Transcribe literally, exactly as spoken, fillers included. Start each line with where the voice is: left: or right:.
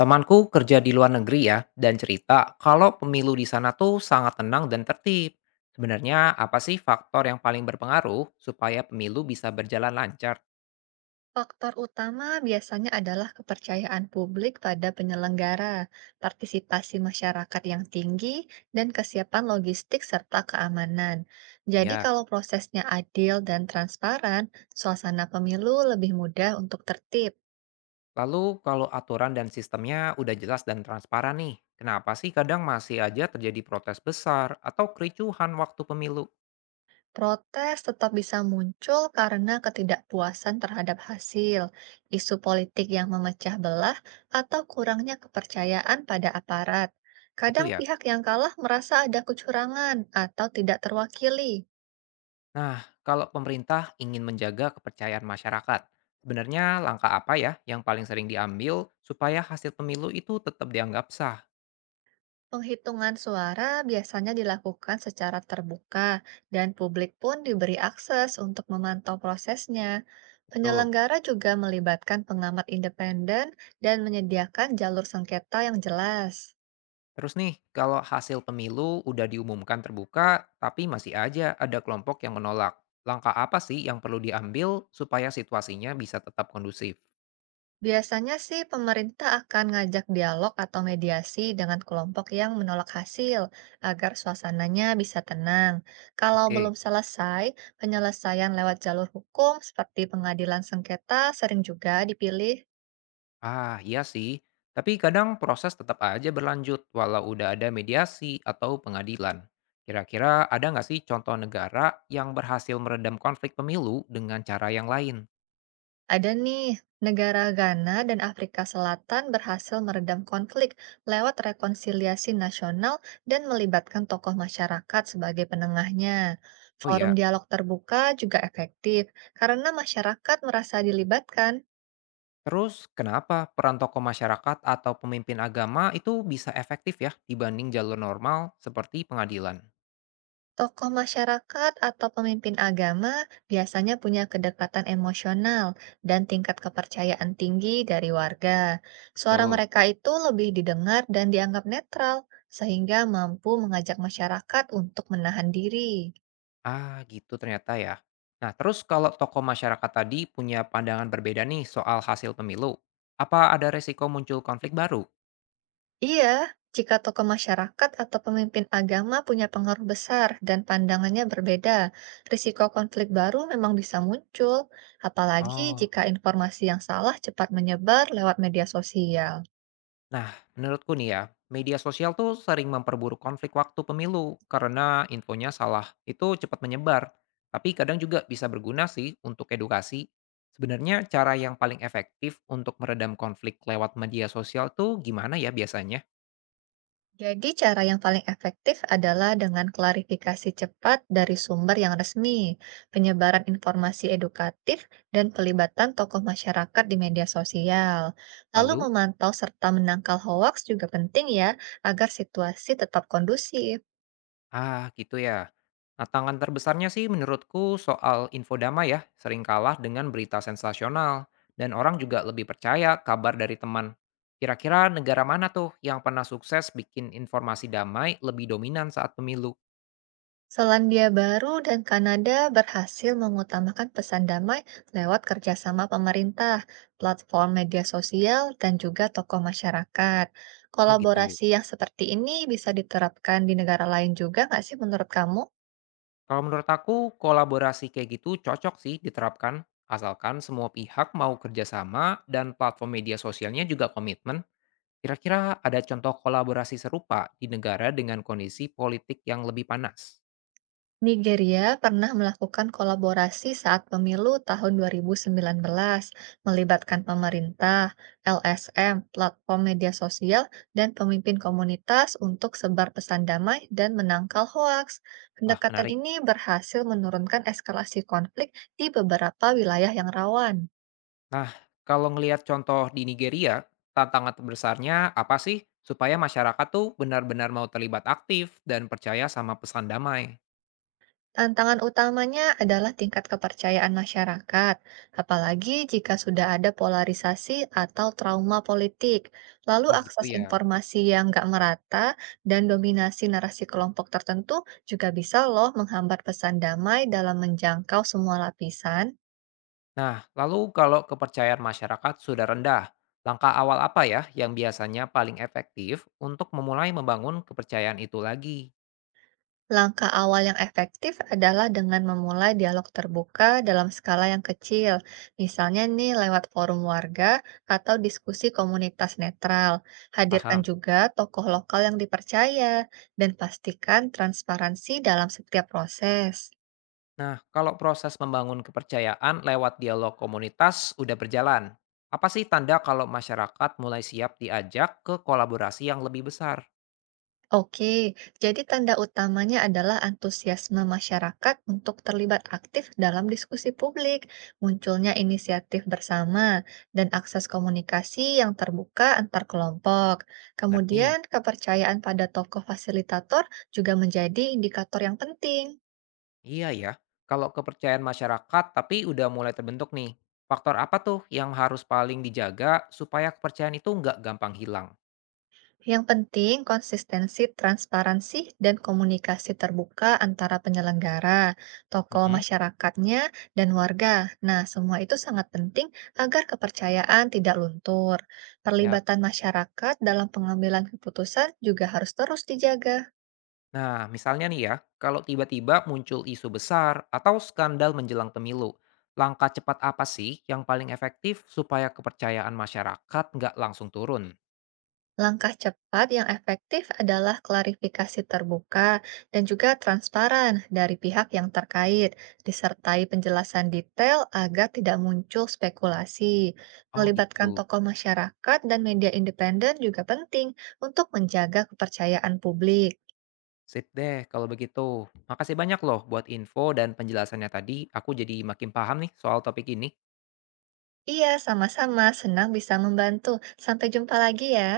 left: Temanku kerja di luar negeri ya, dan cerita kalau pemilu di sana tuh sangat tenang dan tertib. Sebenarnya apa sih faktor yang paling berpengaruh supaya pemilu bisa berjalan lancar?
right: Faktor utama biasanya adalah kepercayaan publik pada penyelenggara, partisipasi masyarakat yang tinggi, dan kesiapan logistik serta keamanan. Jadi,
left: Ya,
right: kalau prosesnya adil dan transparan, suasana pemilu lebih mudah untuk tertib.
left: lalu kalau aturan dan sistemnya udah jelas dan transparan nih, kenapa sih kadang masih aja terjadi protes besar atau kericuhan waktu pemilu?
right: Protes tetap bisa muncul karena ketidakpuasan terhadap hasil, isu politik yang memecah belah, atau kurangnya kepercayaan pada aparat.
left: Itu
right: Kadang
left: ya.
right: pihak yang kalah merasa ada kecurangan atau tidak terwakili.
left: Nah, kalau pemerintah ingin menjaga kepercayaan masyarakat, sebenarnya langkah apa ya yang paling sering diambil supaya hasil pemilu itu tetap dianggap sah?
right: Penghitungan suara biasanya dilakukan secara terbuka, dan publik pun diberi akses untuk memantau prosesnya.
left: Betul.
right: Penyelenggara juga melibatkan pengamat independen dan menyediakan jalur sengketa yang jelas.
left: Terus nih, kalau hasil pemilu udah diumumkan terbuka, tapi masih aja ada kelompok yang menolak. Langkah apa sih yang perlu diambil supaya situasinya bisa tetap kondusif?
right: Biasanya sih pemerintah akan ngajak dialog atau mediasi dengan kelompok yang menolak hasil agar suasananya bisa tenang. Kalau
left: Oke.
right: belum selesai, penyelesaian lewat jalur hukum seperti pengadilan sengketa sering juga dipilih.
left: Ah, iya sih. Tapi kadang proses tetap aja berlanjut walau udah ada mediasi atau pengadilan. Kira-kira ada nggak sih contoh negara yang berhasil meredam konflik pemilu dengan cara yang lain?
right: Ada nih, negara Ghana dan Afrika Selatan berhasil meredam konflik lewat rekonsiliasi nasional dan melibatkan tokoh masyarakat sebagai penengahnya.
left: Oh
right: Forum
left: ya,
right: dialog terbuka juga efektif karena masyarakat merasa dilibatkan.
left: terus kenapa peran tokoh masyarakat atau pemimpin agama itu bisa efektif ya dibanding jalur normal seperti pengadilan?
right: Tokoh masyarakat atau pemimpin agama biasanya punya kedekatan emosional dan tingkat kepercayaan tinggi dari warga. Suara
left: Betul.
right: mereka itu lebih didengar dan dianggap netral, sehingga mampu mengajak masyarakat untuk menahan diri.
left: Ah, gitu ternyata ya. Nah, terus kalau tokoh masyarakat tadi punya pandangan berbeda nih soal hasil pemilu, apa ada resiko muncul konflik baru?
right: Iya, jika tokoh masyarakat atau pemimpin agama punya pengaruh besar dan pandangannya berbeda, risiko konflik baru memang bisa muncul, apalagi
left: Oh,
right: jika informasi yang salah cepat menyebar lewat media sosial.
left: nah, menurutku nih ya, media sosial tuh sering memperburuk konflik waktu pemilu karena infonya salah. Itu cepat menyebar, tapi kadang juga bisa berguna sih untuk edukasi. Sebenarnya cara yang paling efektif untuk meredam konflik lewat media sosial tuh gimana ya biasanya?
right: Jadi cara yang paling efektif adalah dengan klarifikasi cepat dari sumber yang resmi, penyebaran informasi edukatif, dan pelibatan tokoh masyarakat di media sosial. Lalu
left: Lalu?
right: memantau serta menangkal hoaks juga penting ya, agar situasi tetap kondusif.
left: Ah, gitu ya. Tantangan terbesarnya sih menurutku soal info damai ya, sering kalah dengan berita sensasional, dan orang juga lebih percaya kabar dari teman. Kira-kira negara mana tuh yang pernah sukses bikin informasi damai lebih dominan saat pemilu?
right: Selandia Baru dan Kanada berhasil mengutamakan pesan damai lewat kerjasama pemerintah, platform media sosial, dan juga tokoh masyarakat.
left: Oh gitu.
right: Kolaborasi yang seperti ini bisa diterapkan di negara lain juga nggak sih menurut kamu?
left: Kalau menurut aku, kolaborasi kayak gitu cocok sih diterapkan, asalkan semua pihak mau kerjasama dan platform media sosialnya juga komitmen. Kira-kira ada contoh kolaborasi serupa di negara dengan kondisi politik yang lebih panas?
right: Nigeria pernah melakukan kolaborasi saat pemilu tahun dua ribu sembilan belas, melibatkan pemerintah, L S M, platform media sosial, dan pemimpin komunitas untuk sebar pesan damai dan menangkal hoaks.
left: Wah,
right: Pendekatan
left: menarik.
right: ini berhasil menurunkan eskalasi konflik di beberapa wilayah yang rawan.
left: Nah, kalau ngelihat contoh di Nigeria, tantangan terbesarnya apa sih supaya masyarakat tuh benar-benar mau terlibat aktif dan percaya sama pesan damai?
right: Tantangan utamanya adalah tingkat kepercayaan masyarakat, apalagi jika sudah ada polarisasi atau trauma politik, lalu
left: Oh, gitu
right: akses
left: ya.
right: informasi yang nggak merata dan dominasi narasi kelompok tertentu juga bisa loh menghambat pesan damai dalam menjangkau semua lapisan.
left: Nah, lalu kalau kepercayaan masyarakat sudah rendah, langkah awal apa ya yang biasanya paling efektif untuk memulai membangun kepercayaan itu lagi?
right: Langkah awal yang efektif adalah dengan memulai dialog terbuka dalam skala yang kecil, misalnya nih lewat forum warga atau diskusi komunitas netral. Hadirkan
left: Paham?
right: juga tokoh lokal yang dipercaya dan pastikan transparansi dalam setiap proses.
left: Nah, kalau proses membangun kepercayaan lewat dialog komunitas udah berjalan, apa sih tanda kalau masyarakat mulai siap diajak ke kolaborasi yang lebih besar?
right: Oke, jadi tanda utamanya adalah antusiasme masyarakat untuk terlibat aktif dalam diskusi publik, munculnya inisiatif bersama, dan akses komunikasi yang terbuka antar kelompok.
left: Ngerti?
right: Kemudian, kepercayaan pada tokoh fasilitator juga menjadi indikator yang penting.
left: Iya ya. Kalau kepercayaan masyarakat tapi udah mulai terbentuk nih, faktor apa tuh yang harus paling dijaga supaya kepercayaan itu nggak gampang hilang?
right: Yang penting konsistensi, transparansi, dan komunikasi terbuka antara penyelenggara, tokoh
left: Mm-mm.
right: masyarakatnya, dan warga. Nah, semua itu sangat penting agar kepercayaan tidak luntur.
left: Ya.
right: Perlibatan masyarakat dalam pengambilan keputusan juga harus terus dijaga.
left: Nah, misalnya nih ya, kalau tiba-tiba muncul isu besar atau skandal menjelang pemilu, langkah cepat apa sih yang paling efektif supaya kepercayaan masyarakat nggak langsung turun?
right: Langkah cepat yang efektif adalah klarifikasi terbuka dan juga transparan dari pihak yang terkait, disertai penjelasan detail agar tidak muncul spekulasi.
left: Oh
right: Melibatkan
left: gitu.
right: tokoh masyarakat dan media independen juga penting untuk menjaga kepercayaan publik.
left: Sip deh kalau begitu. Makasih banyak loh buat info dan penjelasannya tadi. Aku jadi makin paham nih soal topik ini.
right: Iya, sama-sama. Senang bisa membantu. Sampai jumpa lagi ya.